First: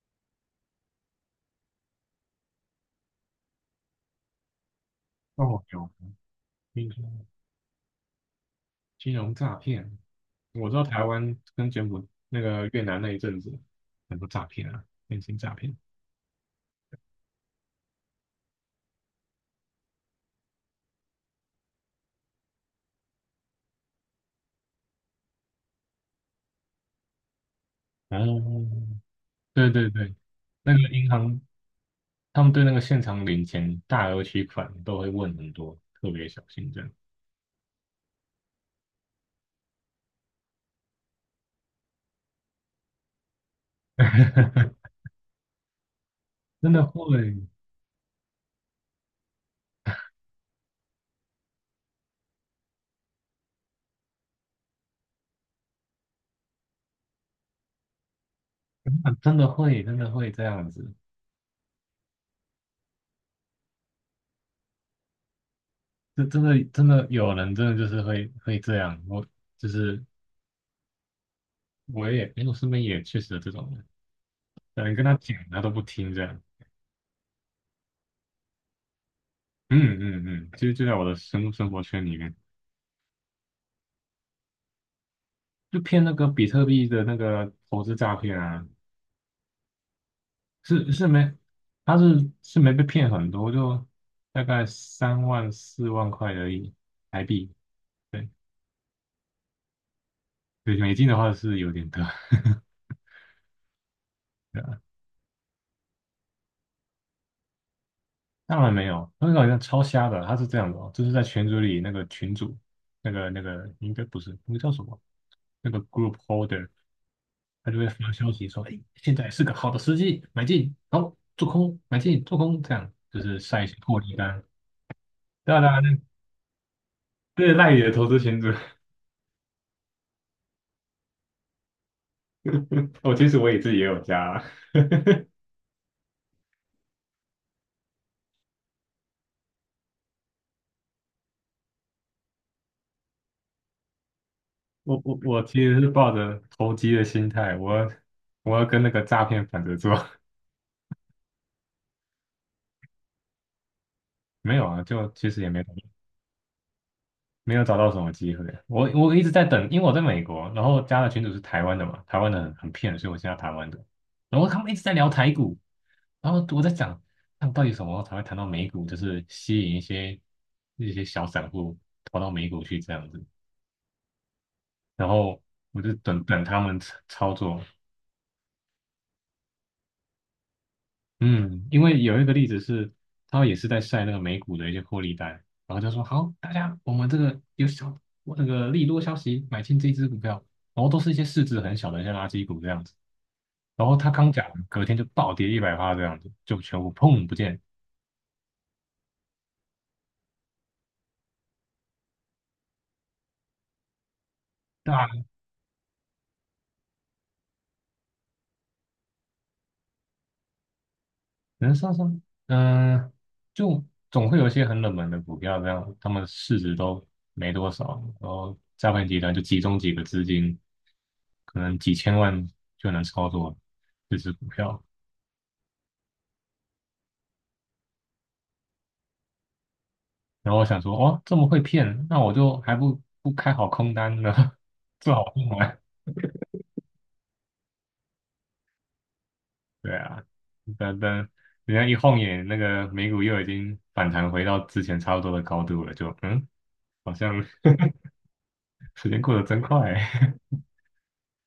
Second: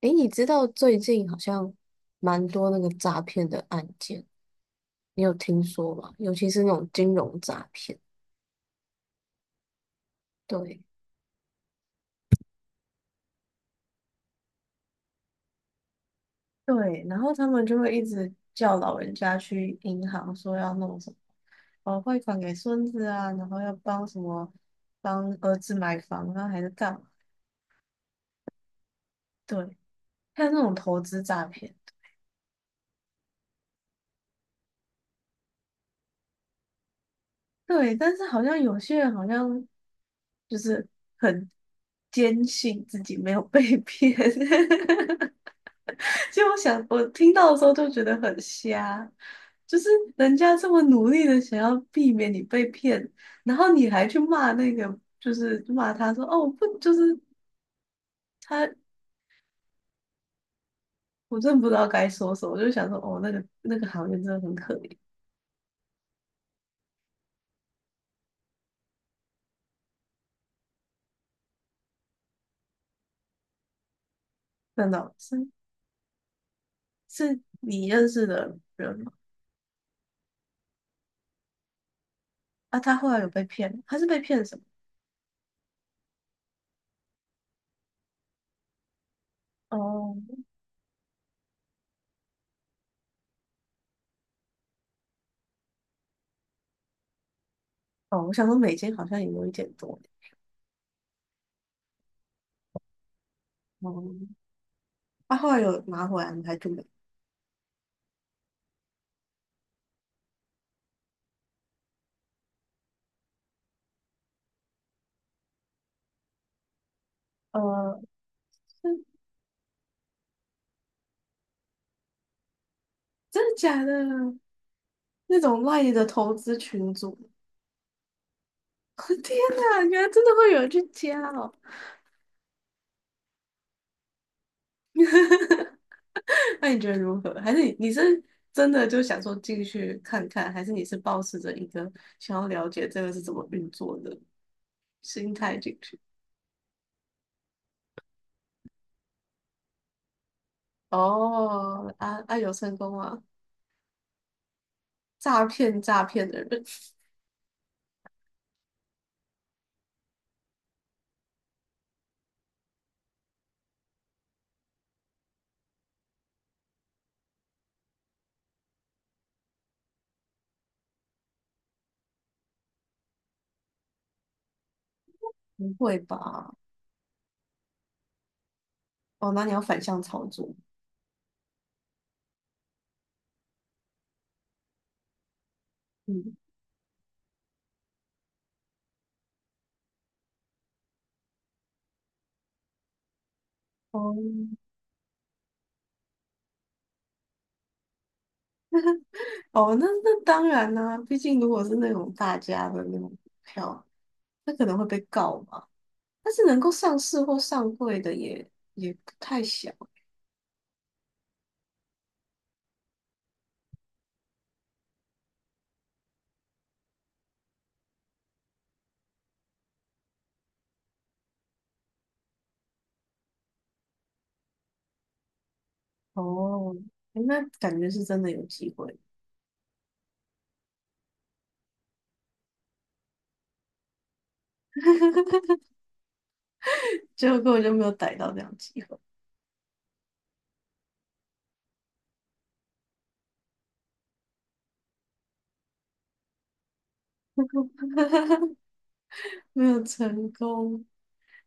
诶，你知道最近好像蛮多那个诈骗的案件，你有听哦，有说吗？尤其是那种听说金融诈骗。金融诈骗，我知对，道台湾跟柬埔那个越南那一阵子很多诈骗啊，电信诈骗。对，然后他们就会一直叫老人家去银行说要弄什么，哦，汇款给孙子啊，然后要帮什么，帮儿子买房啊，还是干嘛？哦，对对，对对，还有那那种个投银资行诈骗。他们对那个现场领钱、大额取款都会问很多，特别小心这样。对，但是好像有些人好像就是很坚信自己没有被骗，就我真的想，我听会，到的时候就觉得很瞎，就是人家这么努力的想要避免你被骗，然后你还去骂那个，就是骂他说哦不，就是他，真的真的会，真的会这样子。我真的不知道该说什么，我就想说哦那个行业真的很可怜，这真的真的有人真的就是会这样，我就是我也，因为我身边也确实有这种人，但真你跟他的讲是。他都不听这样。是你认识的人吗？嗯嗯嗯，其实就在我的生活圈里面，啊，他后来有被骗吗？他是被骗什么？就骗那个比特币的那个投资诈骗啊，哦是没，他是没被骗很多，就大概三万4万块而已台币，哦，对，我想说美金好像也有一点多。对美金的话是有点多，哦，啊后来有拿回来吗？还是没？当然没有，那个好像超瞎的，他是这样的哦，就是在群组里那个群主，那个应该不是，那个叫什么？那个 group holder,他就会呃，发消息说，哎，是现在是个好的时机，买进，好，做空，买进，做空，这样就是真的晒一些假的？获利单。那当种然，赖对啊，的投资群组。这是赖野的投资群组。天哪，原来真的会有人去加哦！我其实我也自己也有加啊 那你觉得如何？还是你是真的就想说进去看看，还是你是抱持着一个想要了解这个是怎么运作的我我心我态其进实是去？抱着投机的心态，我要跟那个诈骗反着做。哦，啊啊，有成功啊！没有啊，就其实诈也没。骗诈骗的人。没有找到什么机会。我一直在等，因为我在美国，然后加的群主是台湾的嘛，台湾的很骗，所以我现在台湾的。然后他们一直在聊台股，然后我在想，他们到底什么时候才会谈到美股，就是吸引一些小散户跑到美股去这样子。然 后不我就会等等吧？他们操作，哦，那你要反向操作。嗯，因为有一个例子是，他也是在晒那个美股的一些获利单，然后就说好，嗯，大家我们这个有小那个利多消息买进这一只股票，然后都是一些市值很小的一些垃圾股这样子，然后他哦刚讲完隔天就暴跌100趴这样子，就全部砰不见，哦，那那当然啦、毕竟如果是那种大家的那种股票，那可能会被大告嘛。但是能够上市或上柜的也不太小人上升。嗯、就总会有一些很冷门的股票这样，他们市值都没多少，然后诈骗集团就集中几个资金，可能几千万就能操作这只股票。哦。诶那感觉是真的有机会，然后我想说，哦，这么会骗，那我就还不开好空单呢，做好空单。结果根本就没有逮到这样的机会。对啊，等等，人家一晃眼，那个美股又已经反弹回到之前差不多的高度了，就好像 时间过得真没有快。成功。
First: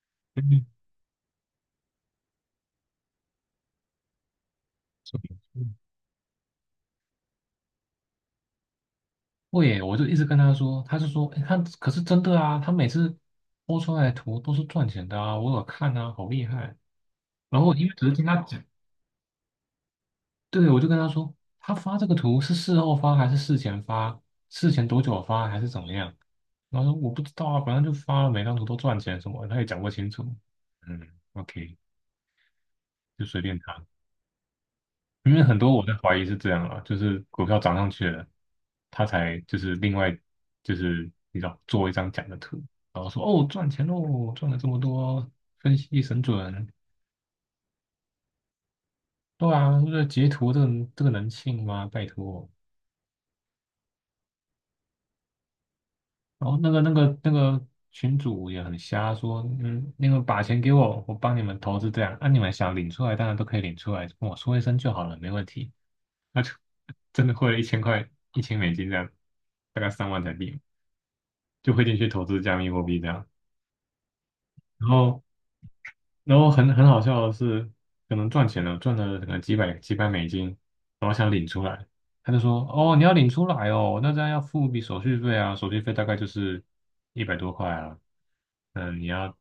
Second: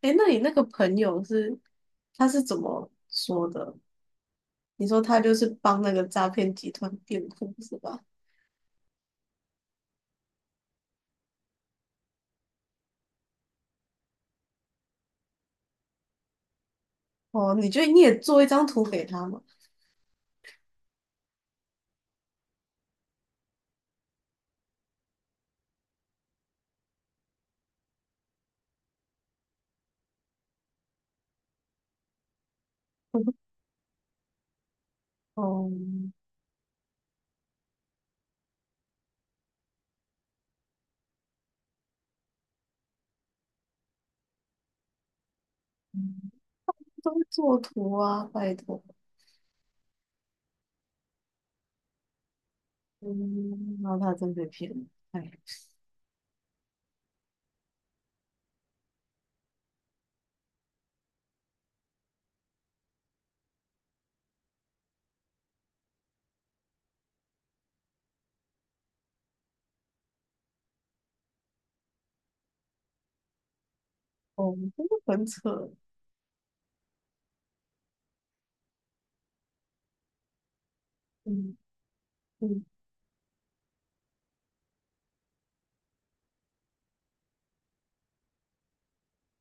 哎，那你那个 朋友是怎么说的？你说他所就以是帮那个诈骗集团辩护是吧？会耶，我就一直跟他说，他就说，诶他可是真的啊，他每次播出来的图都是赚钱的啊，我有看啊，好厉害。哦，然你后觉得因为你只是也听他做一讲，张图给他吗？对，我就跟他说，他发这个图是事后发还是事前发？事前多久发还是怎么样？然后说我不知道啊，反正就发了，每张图都赚钱什么的他也讲不清楚。嗯，OK,就随 便他。因为很哦，多我在怀疑是这样啊，就是股票涨上去了，他才就是另外就是你知道做一张假的图，然后说哦赚钱喽，赚了这么多，分析神嗯准。都会做图啊，拜托。对啊，这截图这个能信吗？拜托。嗯，然后他真被骗了。哎，然后那个群主也很瞎，说嗯，那个把钱给我，我帮你们投资这样，啊，你们想领出来，当然都可以领出来，跟我说一声就好了，没问题。那就 真的汇了1000块，1000美金这样，大概3万台币，就汇进去投资加密货币这样。哦，真然的后，很扯。然后,很好笑的是，可能赚钱了，赚了可能几百几百美金，嗯他就嗯。说："哦，你要领出来哦，那这样要付一笔手续费啊，手续费大概就是100多块啊。嗯，你要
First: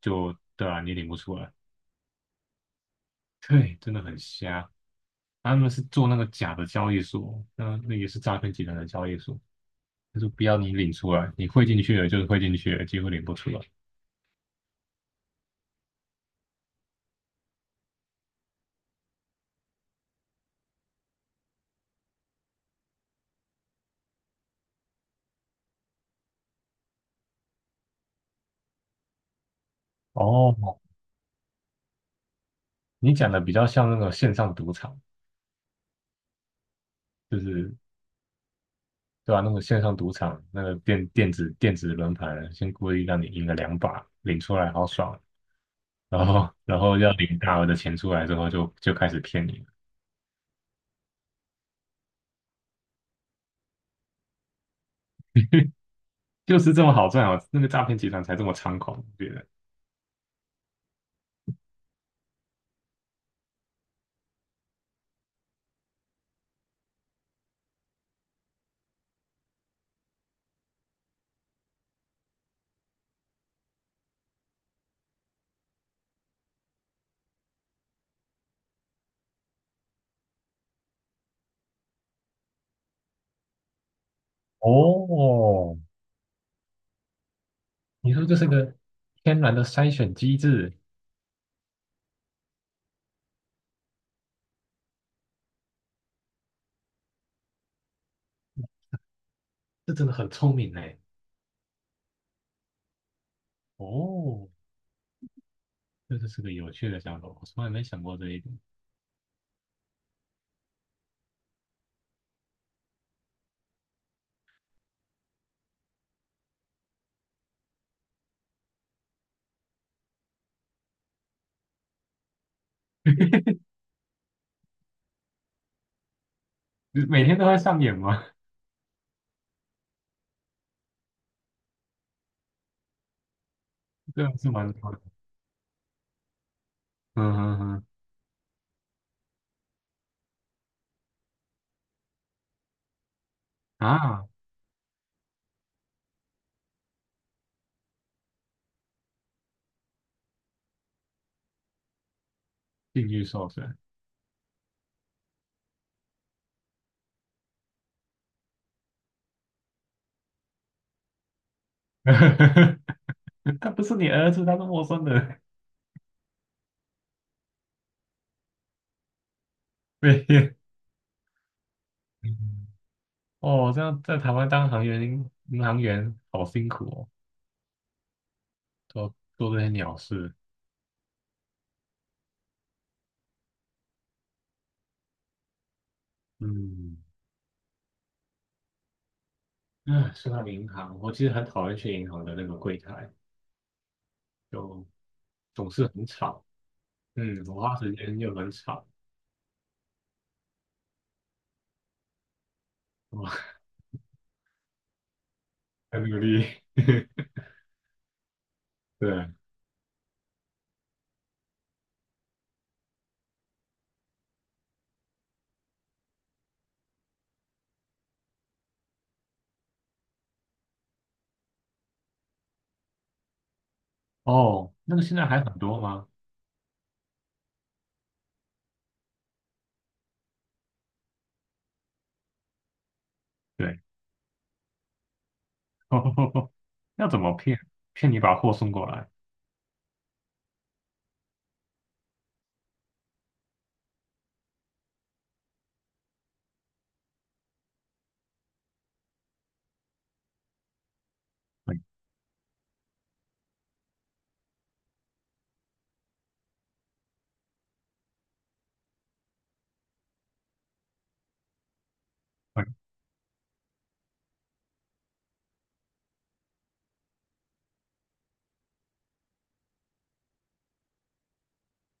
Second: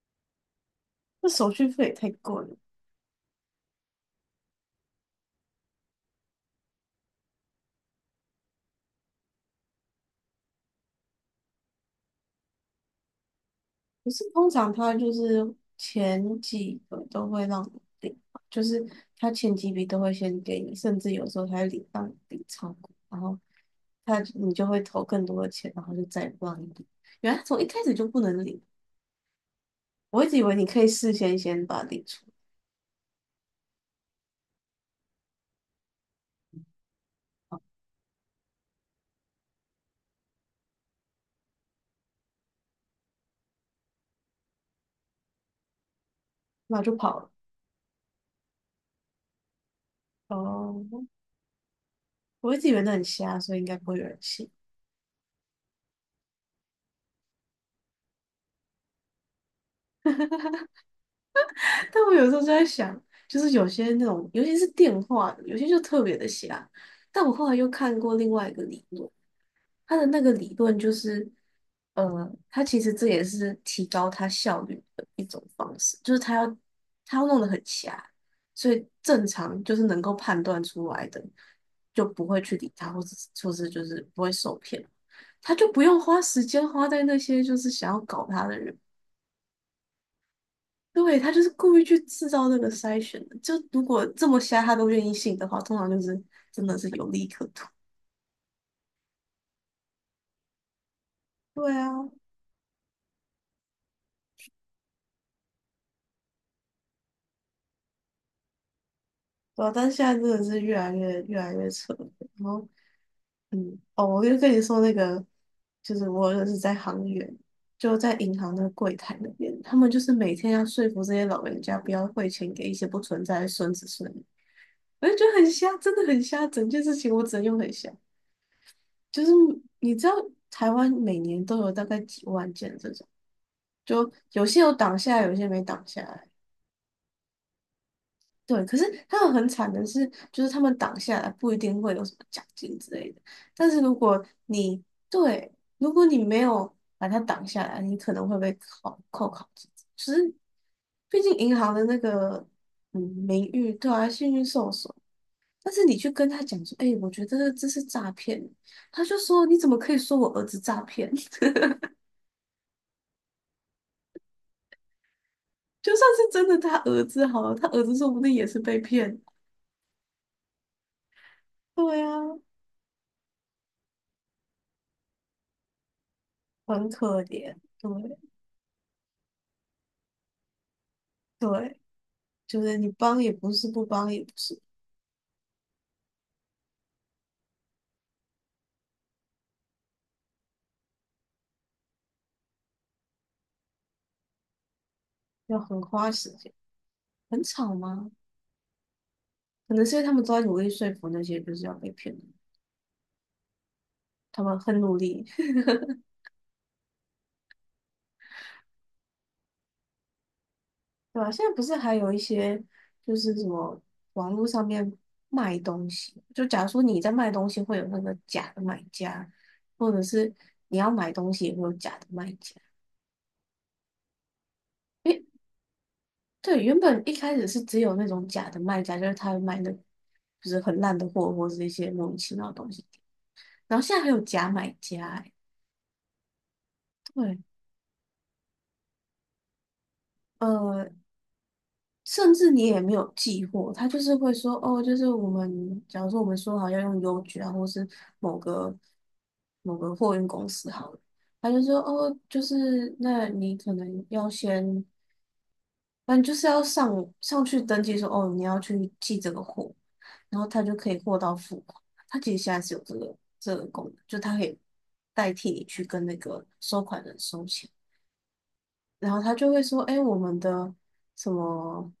就对啊，你领不那出手来，续费也太贵了。对，真的很瞎。他们是做那个假的交易所，那也是诈骗集团的交易所。他说不要你领出来，你汇进去了就是汇进去了，结果领不出来。可是通常他就是前几个都会让你领，就是他前几笔都会先给你，甚至有时候他会领让你领超过，然后就会投更多的钱，然后就再也不让你领。原来从一开始就不能领，我一直以为你哦，可以事先先把它领出来，你讲的比较像那个线上赌场，就是对吧、那个线上赌场，那个电子轮盘，先故意让你赢了两把，领出来好爽。"然后那然我就后要跑了。领大额的钱出来之后就开始骗你了，哦，我一直以为那很瞎，所以应该不会有人信。就是这么好赚哦，那个诈骗集团才这么猖狂，我觉得。但我有时候就在想，就是有些那种，尤其是电话的，有些就特别的瞎。但我后来又看过另外一个理论，他的那个理论就是，他其实这也是提高他效率的一种方式，就是他要弄得很瞎，所以正常就是能够判断出来的，就不会去理他，或者是就是不会受骗，他就哦，不用花时间花在那些就是想要你说搞这他是的个人。天然的筛选机制，对，他就是故意去制造这个筛选的。就如果这么瞎他都愿意信的话，通常就是真的是有利可图。这真的很聪明哎！对啊，哦，这就是个有趣的想法，我从来没想过这一点。对啊，但是现在真的是越来越扯了。然后，嗯，哦，我就跟你说那个，就是我认识在行员，就在银行的柜台那边，他们就是每天要说服这些老人家不要汇钱给一些不存在的孙子孙女，我就觉得很瞎，真的很瞎。整件事你情我每只天能都在用很上瞎，演吗？就是你知道台湾每年都有大概几万件这种。就 这样有是些有蛮多挡的。下来，有些没挡下来。嗯嗯对，可是他们很惨的是，就是他们挡下来不一定会有什么奖金之类的。但是嗯如果啊，你。对，如果你没有把它挡下来，你可能会被扣考绩。只是，毕竟银行的那个嗯境遇名受誉。损，对啊，信誉受损。但是你去跟他讲说，哎、我觉得这是诈骗，他就说你怎么可以说我儿子诈骗？他不是你儿子，他是陌生人。就算是真的他儿子好了，他儿子说不定也是被骗。被骗。对啊，嗯哦，这样在台湾当行员、银行员好辛苦很哦，可怜，对。做做这些鸟事。对，就是你帮也不是，不帮也不是，嗯，啊，说到银行，我其实很讨厌去银行的那个柜台，就要总很是很花时吵。间，很嗯，我吵花时吗？间又很吵，可能是因为他们都在努力说服那些就是要被骗的，我 他们很努力。很努力。对，对吧？现在不是还有一些就是什么网络上面卖东西，就假如说你在卖东西，会有那个假的买家，或者是你要买东西也会有假的卖家。哦，那个因现为。在还很多吗？对，原本一开始是只有那种假的卖家，就是他会卖那就是很烂的货，或是一些莫名其妙的东西。然对，后现在还有假买家、欸，哦要怎么对，骗？骗你把货送过来，呃，甚至你也没有寄货，他就是会说，哦，就是我们，假如说我们说好要用邮局啊，或是某个某个货运公司好了，他就说，嗯哦，就是那你可能要先反正就是要上去登记说，哦，你要去寄这个货，然后他就可以货到付款。他其实现在是有这嗯个这个功能，就他可以代替你去跟那个收款人收钱，然后他就会说，哎，我们的什么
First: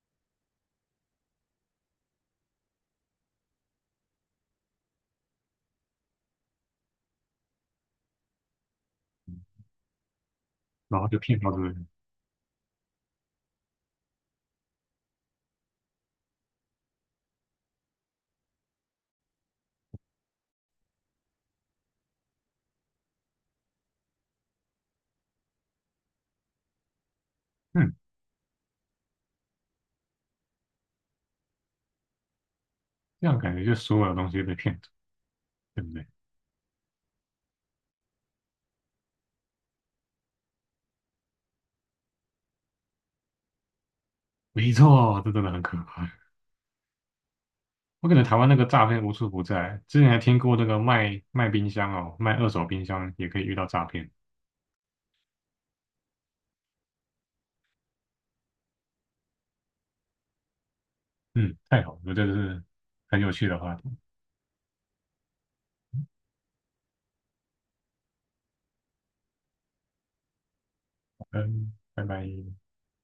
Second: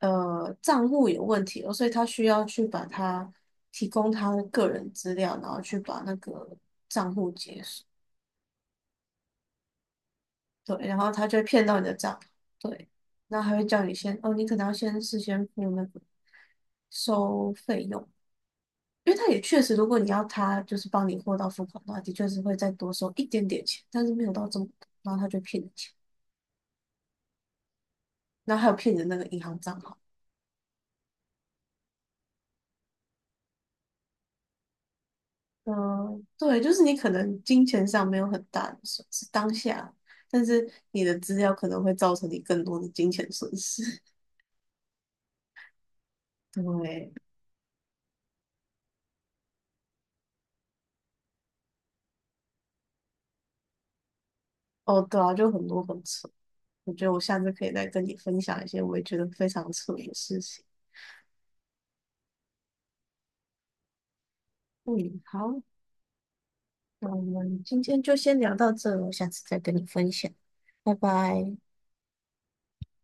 账户有问题了，所以他需要去把他提供他的个人资料，然后去把那个账户解锁。对，然然后后就他就骗会到这骗到你边。的账，对，然后还会叫你先，哦，你可能要先事先付那个收费用，因为他也确实，如果你要他就是帮你货到付款的话，的确是会再多收一点点钱，但是没有到这么多，然后他就骗你钱，嗯，然后还有骗你的那个银行账号，这样感觉就所有东西都被骗走，对不对？嗯，对，就是你可能金钱上没有很大的损失，当下，但是你的资料可能会造成你更多的金钱损失。没错，这真的很可怕。对，我感觉台湾那个诈骗无处不在，之前还听过那个卖卖冰箱哦，卖二手冰箱也可以遇到诈骗。哦，对啊，就很多很扯。我觉得我下次可以再跟你分享一些我也觉得非常扯的事情。嗯，太好了，这个是很有趣的话题。嗯，好，那我们今天就先聊到这了，我下次再跟你分享，拜拜。嗯，拜拜。